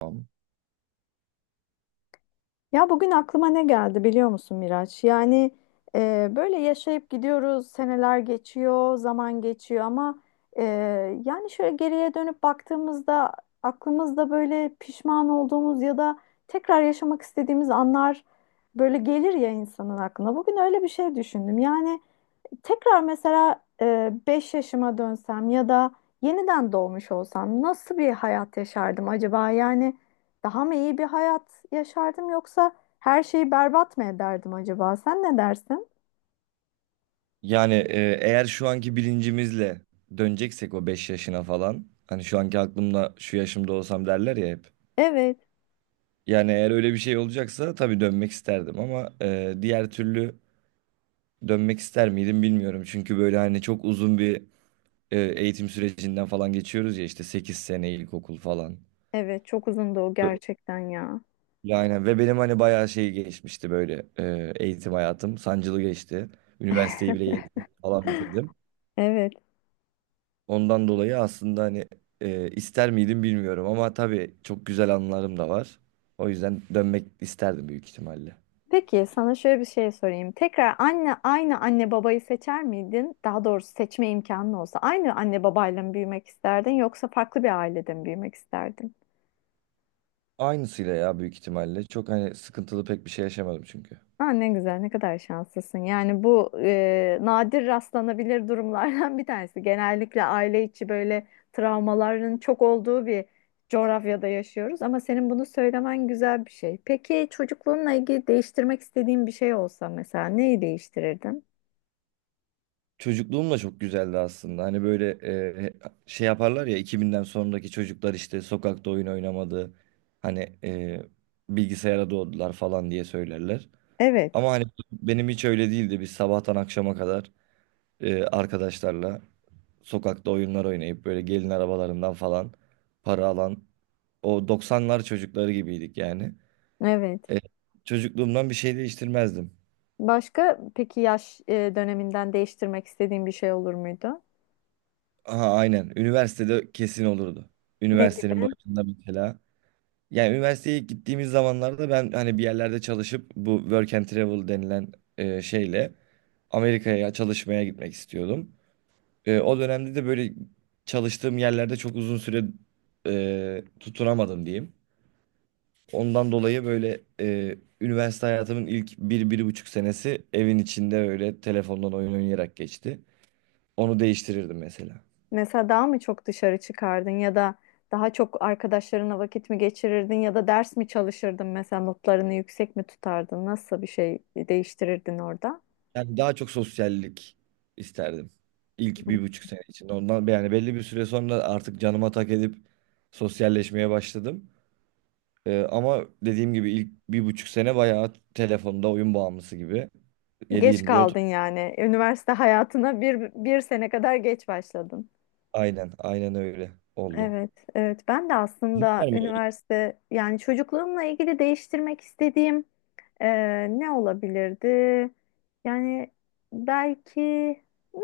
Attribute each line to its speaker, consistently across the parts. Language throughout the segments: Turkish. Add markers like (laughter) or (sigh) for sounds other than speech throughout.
Speaker 1: Tamam.
Speaker 2: Ya bugün aklıma ne geldi biliyor musun Miraç? Yani böyle yaşayıp gidiyoruz, seneler geçiyor, zaman geçiyor ama e, yani şöyle geriye dönüp baktığımızda aklımızda böyle pişman olduğumuz ya da tekrar yaşamak istediğimiz anlar böyle gelir ya insanın aklına. Bugün öyle bir şey düşündüm. Yani tekrar mesela 5 yaşıma dönsem ya da yeniden doğmuş olsam nasıl bir hayat yaşardım acaba? Yani daha mı iyi bir hayat yaşardım yoksa her şeyi berbat mı ederdim acaba? Sen ne dersin?
Speaker 1: Yani eğer şu anki bilincimizle döneceksek o 5 yaşına falan hani şu anki aklımda şu yaşımda olsam derler ya hep.
Speaker 2: Evet,
Speaker 1: Yani eğer öyle bir şey olacaksa tabii dönmek isterdim ama diğer türlü dönmek ister miydim bilmiyorum. Çünkü böyle hani çok uzun bir eğitim sürecinden falan geçiyoruz ya işte 8 sene ilkokul falan.
Speaker 2: evet çok uzundu o gerçekten ya.
Speaker 1: Yani ve benim hani bayağı şey geçmişti böyle eğitim hayatım sancılı geçti. Üniversiteyi bile 7 sene falan bitirdim.
Speaker 2: Evet.
Speaker 1: Ondan dolayı aslında hani ister miydim bilmiyorum ama tabii çok güzel anılarım da var. O yüzden dönmek isterdim büyük ihtimalle.
Speaker 2: Peki sana şöyle bir şey sorayım. Tekrar anne aynı anne babayı seçer miydin? Daha doğrusu seçme imkanın olsa aynı anne babayla mı büyümek isterdin yoksa farklı bir ailede mi büyümek isterdin?
Speaker 1: Aynısıyla ya büyük ihtimalle. Çok hani sıkıntılı pek bir şey yaşamadım çünkü.
Speaker 2: Aa, ne güzel, ne kadar şanslısın. Yani bu nadir rastlanabilir durumlardan bir tanesi. Genellikle aile içi böyle travmaların çok olduğu bir coğrafyada yaşıyoruz. Ama senin bunu söylemen güzel bir şey. Peki çocukluğunla ilgili değiştirmek istediğin bir şey olsa mesela neyi değiştirirdin?
Speaker 1: Çocukluğum da çok güzeldi aslında. Hani böyle e, şey yaparlar ya 2000'den sonraki çocuklar işte sokakta oyun oynamadı. Hani bilgisayara doğdular falan diye söylerler.
Speaker 2: Evet.
Speaker 1: Ama hani benim hiç öyle değildi. Biz sabahtan akşama kadar arkadaşlarla sokakta oyunlar oynayıp böyle gelin arabalarından falan para alan o 90'lar çocukları gibiydik yani.
Speaker 2: Evet.
Speaker 1: E, çocukluğumdan bir şey değiştirmezdim.
Speaker 2: Başka peki yaş döneminden değiştirmek istediğin bir şey olur muydu?
Speaker 1: Aha aynen. Üniversitede kesin olurdu.
Speaker 2: Ne
Speaker 1: Üniversitenin
Speaker 2: gibi?
Speaker 1: başında mesela. Yani üniversiteye ilk gittiğimiz zamanlarda ben hani bir yerlerde çalışıp bu work and travel denilen şeyle Amerika'ya çalışmaya gitmek istiyordum. O dönemde de böyle çalıştığım yerlerde çok uzun süre tutunamadım diyeyim. Ondan dolayı böyle üniversite hayatımın ilk bir, 1,5 senesi evin içinde öyle telefondan oyun oynayarak geçti. Onu değiştirirdim mesela.
Speaker 2: Mesela daha mı çok dışarı çıkardın ya da daha çok arkadaşlarına vakit mi geçirirdin ya da ders mi çalışırdın mesela notlarını yüksek mi tutardın? Nasıl bir şey değiştirirdin orada?
Speaker 1: Yani daha çok sosyallik isterdim ilk 1,5 sene içinde. Ondan yani belli bir süre sonra artık canıma tak edip sosyalleşmeye başladım. Ama dediğim gibi ilk 1,5 sene bayağı telefonda oyun bağımlısı gibi. yedi
Speaker 2: Geç
Speaker 1: yirmi dört.
Speaker 2: kaldın yani. Üniversite (laughs) hayatına bir sene kadar geç başladın.
Speaker 1: Aynen aynen öyle oldu.
Speaker 2: Evet, evet. Ben de
Speaker 1: Sizin
Speaker 2: aslında
Speaker 1: var mı?
Speaker 2: üniversite yani çocukluğumla ilgili değiştirmek istediğim. Ne olabilirdi? Yani belki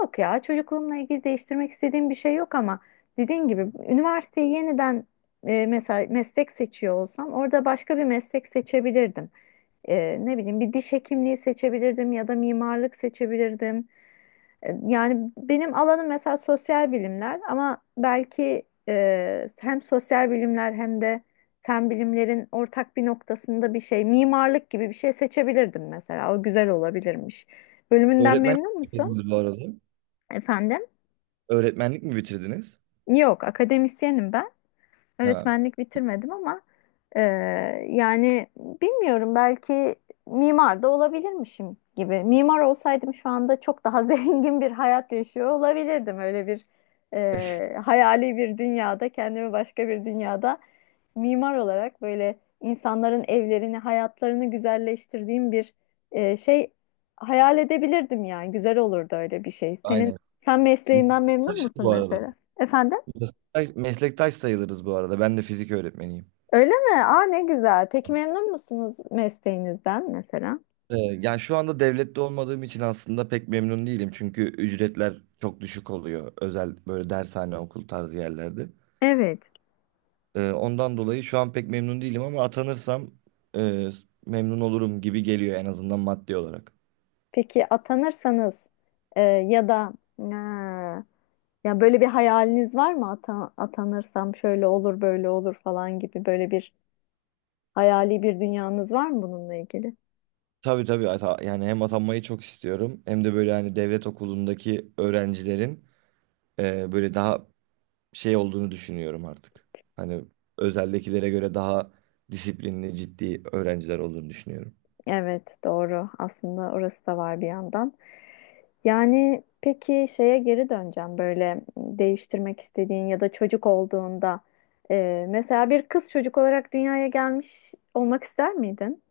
Speaker 2: yok ya çocukluğumla ilgili değiştirmek istediğim bir şey yok ama dediğin gibi üniversiteyi yeniden mesela meslek seçiyor olsam orada başka bir meslek seçebilirdim. Ne bileyim bir diş hekimliği seçebilirdim ya da mimarlık seçebilirdim. E, yani benim alanım mesela sosyal bilimler ama belki hem sosyal bilimler hem de fen bilimlerin ortak bir noktasında bir şey, mimarlık gibi bir şey seçebilirdim mesela. O güzel olabilirmiş. Bölümünden
Speaker 1: Öğretmenlik mi
Speaker 2: memnun musun?
Speaker 1: bitirdiniz bu arada?
Speaker 2: Efendim?
Speaker 1: Öğretmenlik mi bitirdiniz?
Speaker 2: Yok, akademisyenim ben.
Speaker 1: Ha,
Speaker 2: Öğretmenlik bitirmedim ama e, yani bilmiyorum belki mimar da olabilirmişim gibi. Mimar olsaydım şu anda çok daha (laughs) zengin bir hayat yaşıyor olabilirdim. Öyle bir hayali bir dünyada kendimi başka bir dünyada mimar olarak böyle insanların evlerini, hayatlarını güzelleştirdiğim bir şey hayal edebilirdim yani. Güzel olurdu öyle bir şey. Senin
Speaker 1: aynen.
Speaker 2: sen mesleğinden memnun
Speaker 1: Meslektaşız
Speaker 2: musun
Speaker 1: bu arada.
Speaker 2: mesela? Efendim?
Speaker 1: Meslektaş, meslektaş sayılırız bu arada. Ben de fizik öğretmeniyim.
Speaker 2: Öyle mi? Aa ne güzel. Peki memnun musunuz mesleğinizden mesela?
Speaker 1: Yani şu anda devlette olmadığım için aslında pek memnun değilim. Çünkü ücretler çok düşük oluyor. Özel böyle dershane, okul tarzı yerlerde.
Speaker 2: Evet.
Speaker 1: Ondan dolayı şu an pek memnun değilim ama atanırsam e, memnun olurum gibi geliyor en azından maddi olarak.
Speaker 2: Peki atanırsanız ya da ya böyle bir hayaliniz var mı? Atanırsam şöyle olur, böyle olur falan gibi böyle bir hayali bir dünyanız var mı bununla ilgili?
Speaker 1: Tabii tabii yani hem atanmayı çok istiyorum hem de böyle hani devlet okulundaki öğrencilerin böyle daha şey olduğunu düşünüyorum artık. Hani özeldekilere göre daha disiplinli, ciddi öğrenciler olduğunu düşünüyorum.
Speaker 2: Evet, doğru. Aslında orası da var bir yandan. Yani peki şeye geri döneceğim böyle değiştirmek istediğin ya da çocuk olduğunda. Mesela bir kız çocuk olarak dünyaya gelmiş olmak ister miydin?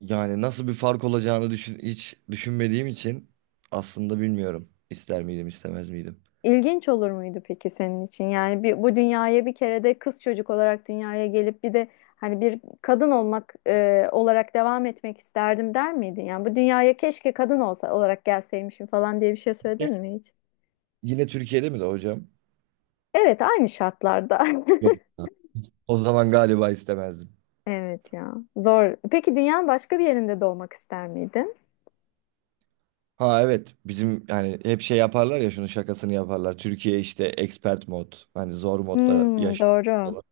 Speaker 1: Yani nasıl bir fark olacağını hiç düşünmediğim için aslında bilmiyorum. İster miydim, istemez miydim?
Speaker 2: İlginç olur muydu peki senin için? Yani bu dünyaya bir kere de kız çocuk olarak dünyaya gelip bir de hani bir kadın olmak olarak devam etmek isterdim der miydin? Yani bu dünyaya keşke kadın olsa olarak gelseymişim falan diye bir şey
Speaker 1: Ya.
Speaker 2: söyledin mi hiç?
Speaker 1: Yine Türkiye'de mi de hocam?
Speaker 2: Evet, aynı şartlarda.
Speaker 1: Yok.
Speaker 2: (laughs)
Speaker 1: O zaman galiba istemezdim.
Speaker 2: Evet ya. Zor. Peki dünyanın başka bir yerinde doğmak ister miydin?
Speaker 1: Ha, evet, bizim hani hep şey yaparlar ya, şunun şakasını yaparlar. Türkiye işte expert mod hani zor modda
Speaker 2: Hmm,
Speaker 1: yaşıyor
Speaker 2: doğru.
Speaker 1: falan.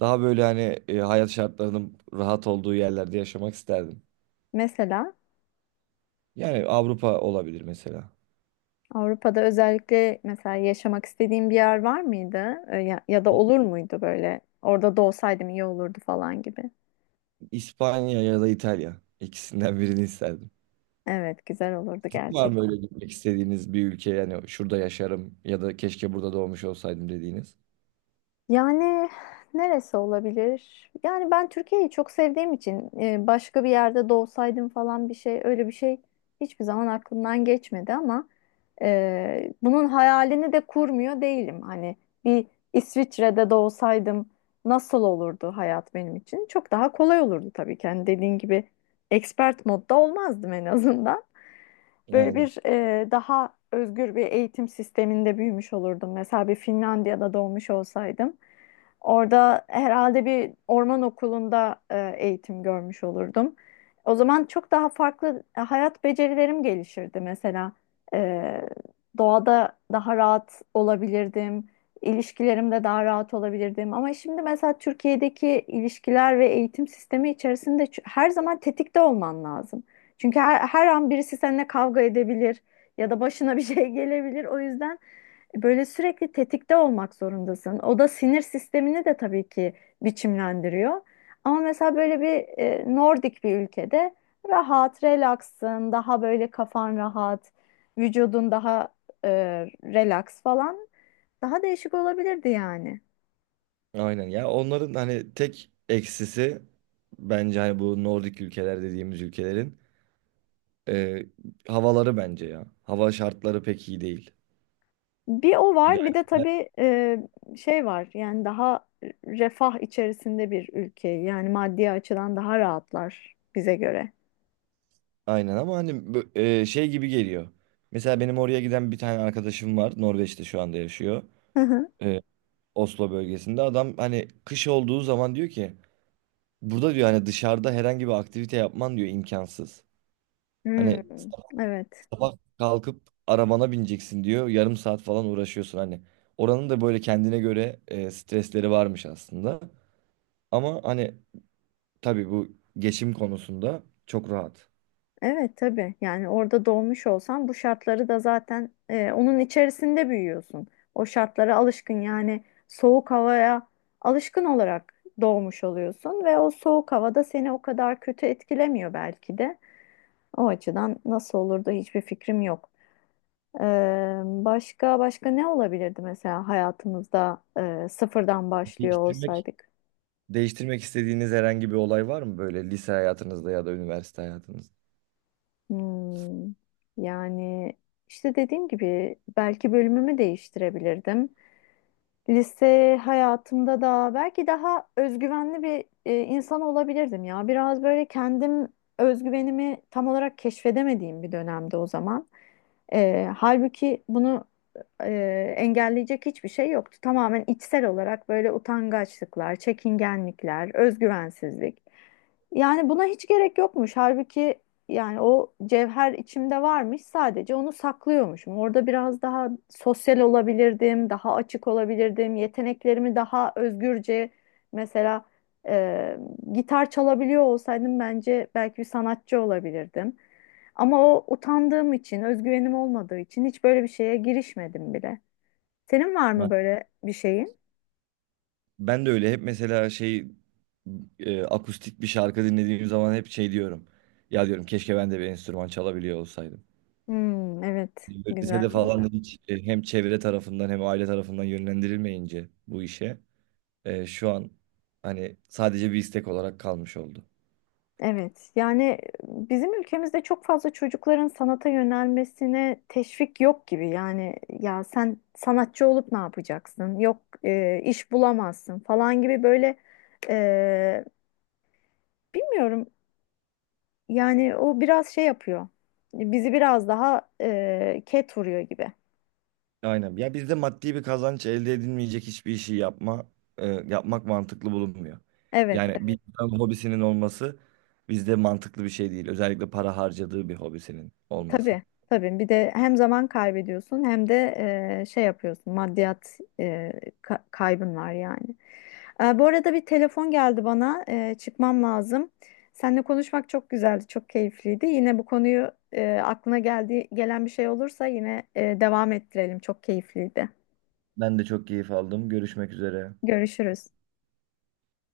Speaker 1: Daha böyle hani hayat şartlarının rahat olduğu yerlerde yaşamak isterdim.
Speaker 2: Mesela
Speaker 1: Yani Avrupa olabilir mesela.
Speaker 2: Avrupa'da özellikle mesela yaşamak istediğin bir yer var mıydı? Ya, ya da olur muydu böyle? Orada doğsaydım iyi olurdu falan gibi.
Speaker 1: İspanya ya da İtalya. İkisinden birini isterdim.
Speaker 2: Evet, güzel olurdu.
Speaker 1: Var mı öyle gitmek istediğiniz bir ülke, yani şurada yaşarım ya da keşke burada doğmuş olsaydım dediğiniz?
Speaker 2: Yani neresi olabilir? Yani ben Türkiye'yi çok sevdiğim için başka bir yerde doğsaydım falan bir şey öyle bir şey hiçbir zaman aklımdan geçmedi ama bunun hayalini de kurmuyor değilim. Hani bir İsviçre'de doğsaydım nasıl olurdu hayat benim için? Çok daha kolay olurdu tabii ki. Hani dediğin gibi expert modda olmazdım en azından. Böyle
Speaker 1: Aynen.
Speaker 2: bir daha özgür bir eğitim sisteminde büyümüş olurdum. Mesela bir Finlandiya'da doğmuş olsaydım. Orada herhalde bir orman okulunda eğitim görmüş olurdum. O zaman çok daha farklı hayat becerilerim gelişirdi mesela. E, doğada daha rahat olabilirdim. İlişkilerimde daha rahat olabilirdim. Ama şimdi mesela Türkiye'deki ilişkiler ve eğitim sistemi içerisinde her zaman tetikte olman lazım. Çünkü her an birisi seninle kavga edebilir ya da başına bir şey (laughs) gelebilir. O yüzden böyle sürekli tetikte olmak zorundasın. O da sinir sistemini de tabii ki biçimlendiriyor. Ama mesela böyle bir Nordik bir ülkede rahat, relaksın, daha böyle kafan rahat, vücudun daha e, relax falan daha değişik olabilirdi yani.
Speaker 1: Aynen ya, onların hani tek eksisi bence hani bu Nordik ülkeler dediğimiz ülkelerin e, havaları bence ya. Hava şartları pek iyi değil.
Speaker 2: Bir o
Speaker 1: Yani,
Speaker 2: var, bir de tabii şey var. Yani daha refah içerisinde bir ülke. Yani maddi açıdan daha rahatlar bize göre.
Speaker 1: aynen, ama hani şey gibi geliyor. Mesela benim oraya giden bir tane arkadaşım var. Norveç'te şu anda yaşıyor.
Speaker 2: Hı hı.
Speaker 1: E, Oslo bölgesinde. Adam hani kış olduğu zaman diyor ki burada diyor hani dışarıda herhangi bir aktivite yapman diyor imkansız.
Speaker 2: Hmm,
Speaker 1: Hani
Speaker 2: evet.
Speaker 1: sabah kalkıp arabana bineceksin diyor. Yarım saat falan uğraşıyorsun hani. Oranın da böyle kendine göre stresleri varmış aslında. Ama hani tabii bu geçim konusunda çok rahat.
Speaker 2: Evet tabii. Yani orada doğmuş olsan bu şartları da zaten onun içerisinde büyüyorsun. O şartlara alışkın yani soğuk havaya alışkın olarak doğmuş oluyorsun ve o soğuk havada seni o kadar kötü etkilemiyor belki de. O açıdan nasıl olur da hiçbir fikrim yok. Başka başka ne olabilirdi mesela hayatımızda sıfırdan başlıyor
Speaker 1: Değiştirmek,
Speaker 2: olsaydık?
Speaker 1: değiştirmek istediğiniz herhangi bir olay var mı böyle lise hayatınızda ya da üniversite hayatınızda?
Speaker 2: Hmm, Yani işte dediğim gibi belki bölümümü değiştirebilirdim. Lise hayatımda da belki daha özgüvenli bir insan olabilirdim ya. Biraz böyle kendim özgüvenimi tam olarak keşfedemediğim bir dönemde o zaman. E, halbuki bunu engelleyecek hiçbir şey yoktu. Tamamen içsel olarak böyle utangaçlıklar, çekingenlikler, özgüvensizlik. Yani buna hiç gerek yokmuş. Halbuki yani o cevher içimde varmış, sadece onu saklıyormuşum. Orada biraz daha sosyal olabilirdim, daha açık olabilirdim, yeteneklerimi daha özgürce mesela e, gitar çalabiliyor olsaydım bence belki bir sanatçı olabilirdim. Ama o utandığım için, özgüvenim olmadığı için hiç böyle bir şeye girişmedim bile. Senin var mı böyle bir şeyin?
Speaker 1: Ben de öyle hep mesela şey akustik bir şarkı dinlediğim zaman hep şey diyorum. Ya diyorum keşke ben de bir enstrüman çalabiliyor olsaydım.
Speaker 2: Hmm, evet,
Speaker 1: Böyle lisede
Speaker 2: güzel
Speaker 1: falan
Speaker 2: burada.
Speaker 1: da hiç hem çevre tarafından hem aile tarafından yönlendirilmeyince bu işe şu an hani sadece bir istek olarak kalmış oldu.
Speaker 2: Evet, yani bizim ülkemizde çok fazla çocukların sanata yönelmesine teşvik yok gibi. Yani ya sen sanatçı olup ne yapacaksın? Yok iş bulamazsın falan gibi böyle e, bilmiyorum. Yani o biraz şey yapıyor. Bizi biraz daha ket vuruyor gibi.
Speaker 1: Aynen. Ya bizde maddi bir kazanç elde edilmeyecek hiçbir işi yapmak mantıklı bulunmuyor.
Speaker 2: Evet.
Speaker 1: Yani bir insanın hobisinin olması bizde mantıklı bir şey değil. Özellikle para harcadığı bir hobisinin olması.
Speaker 2: Tabii, tabii. Bir de hem zaman kaybediyorsun hem de şey yapıyorsun. Maddiyat kaybın var yani. E, bu arada bir telefon geldi bana. E, çıkmam lazım. Seninle konuşmak çok güzeldi, çok keyifliydi. Yine bu konuyu aklına geldi, gelen bir şey olursa yine devam ettirelim. Çok keyifliydi.
Speaker 1: Ben de çok keyif aldım. Görüşmek üzere.
Speaker 2: Görüşürüz.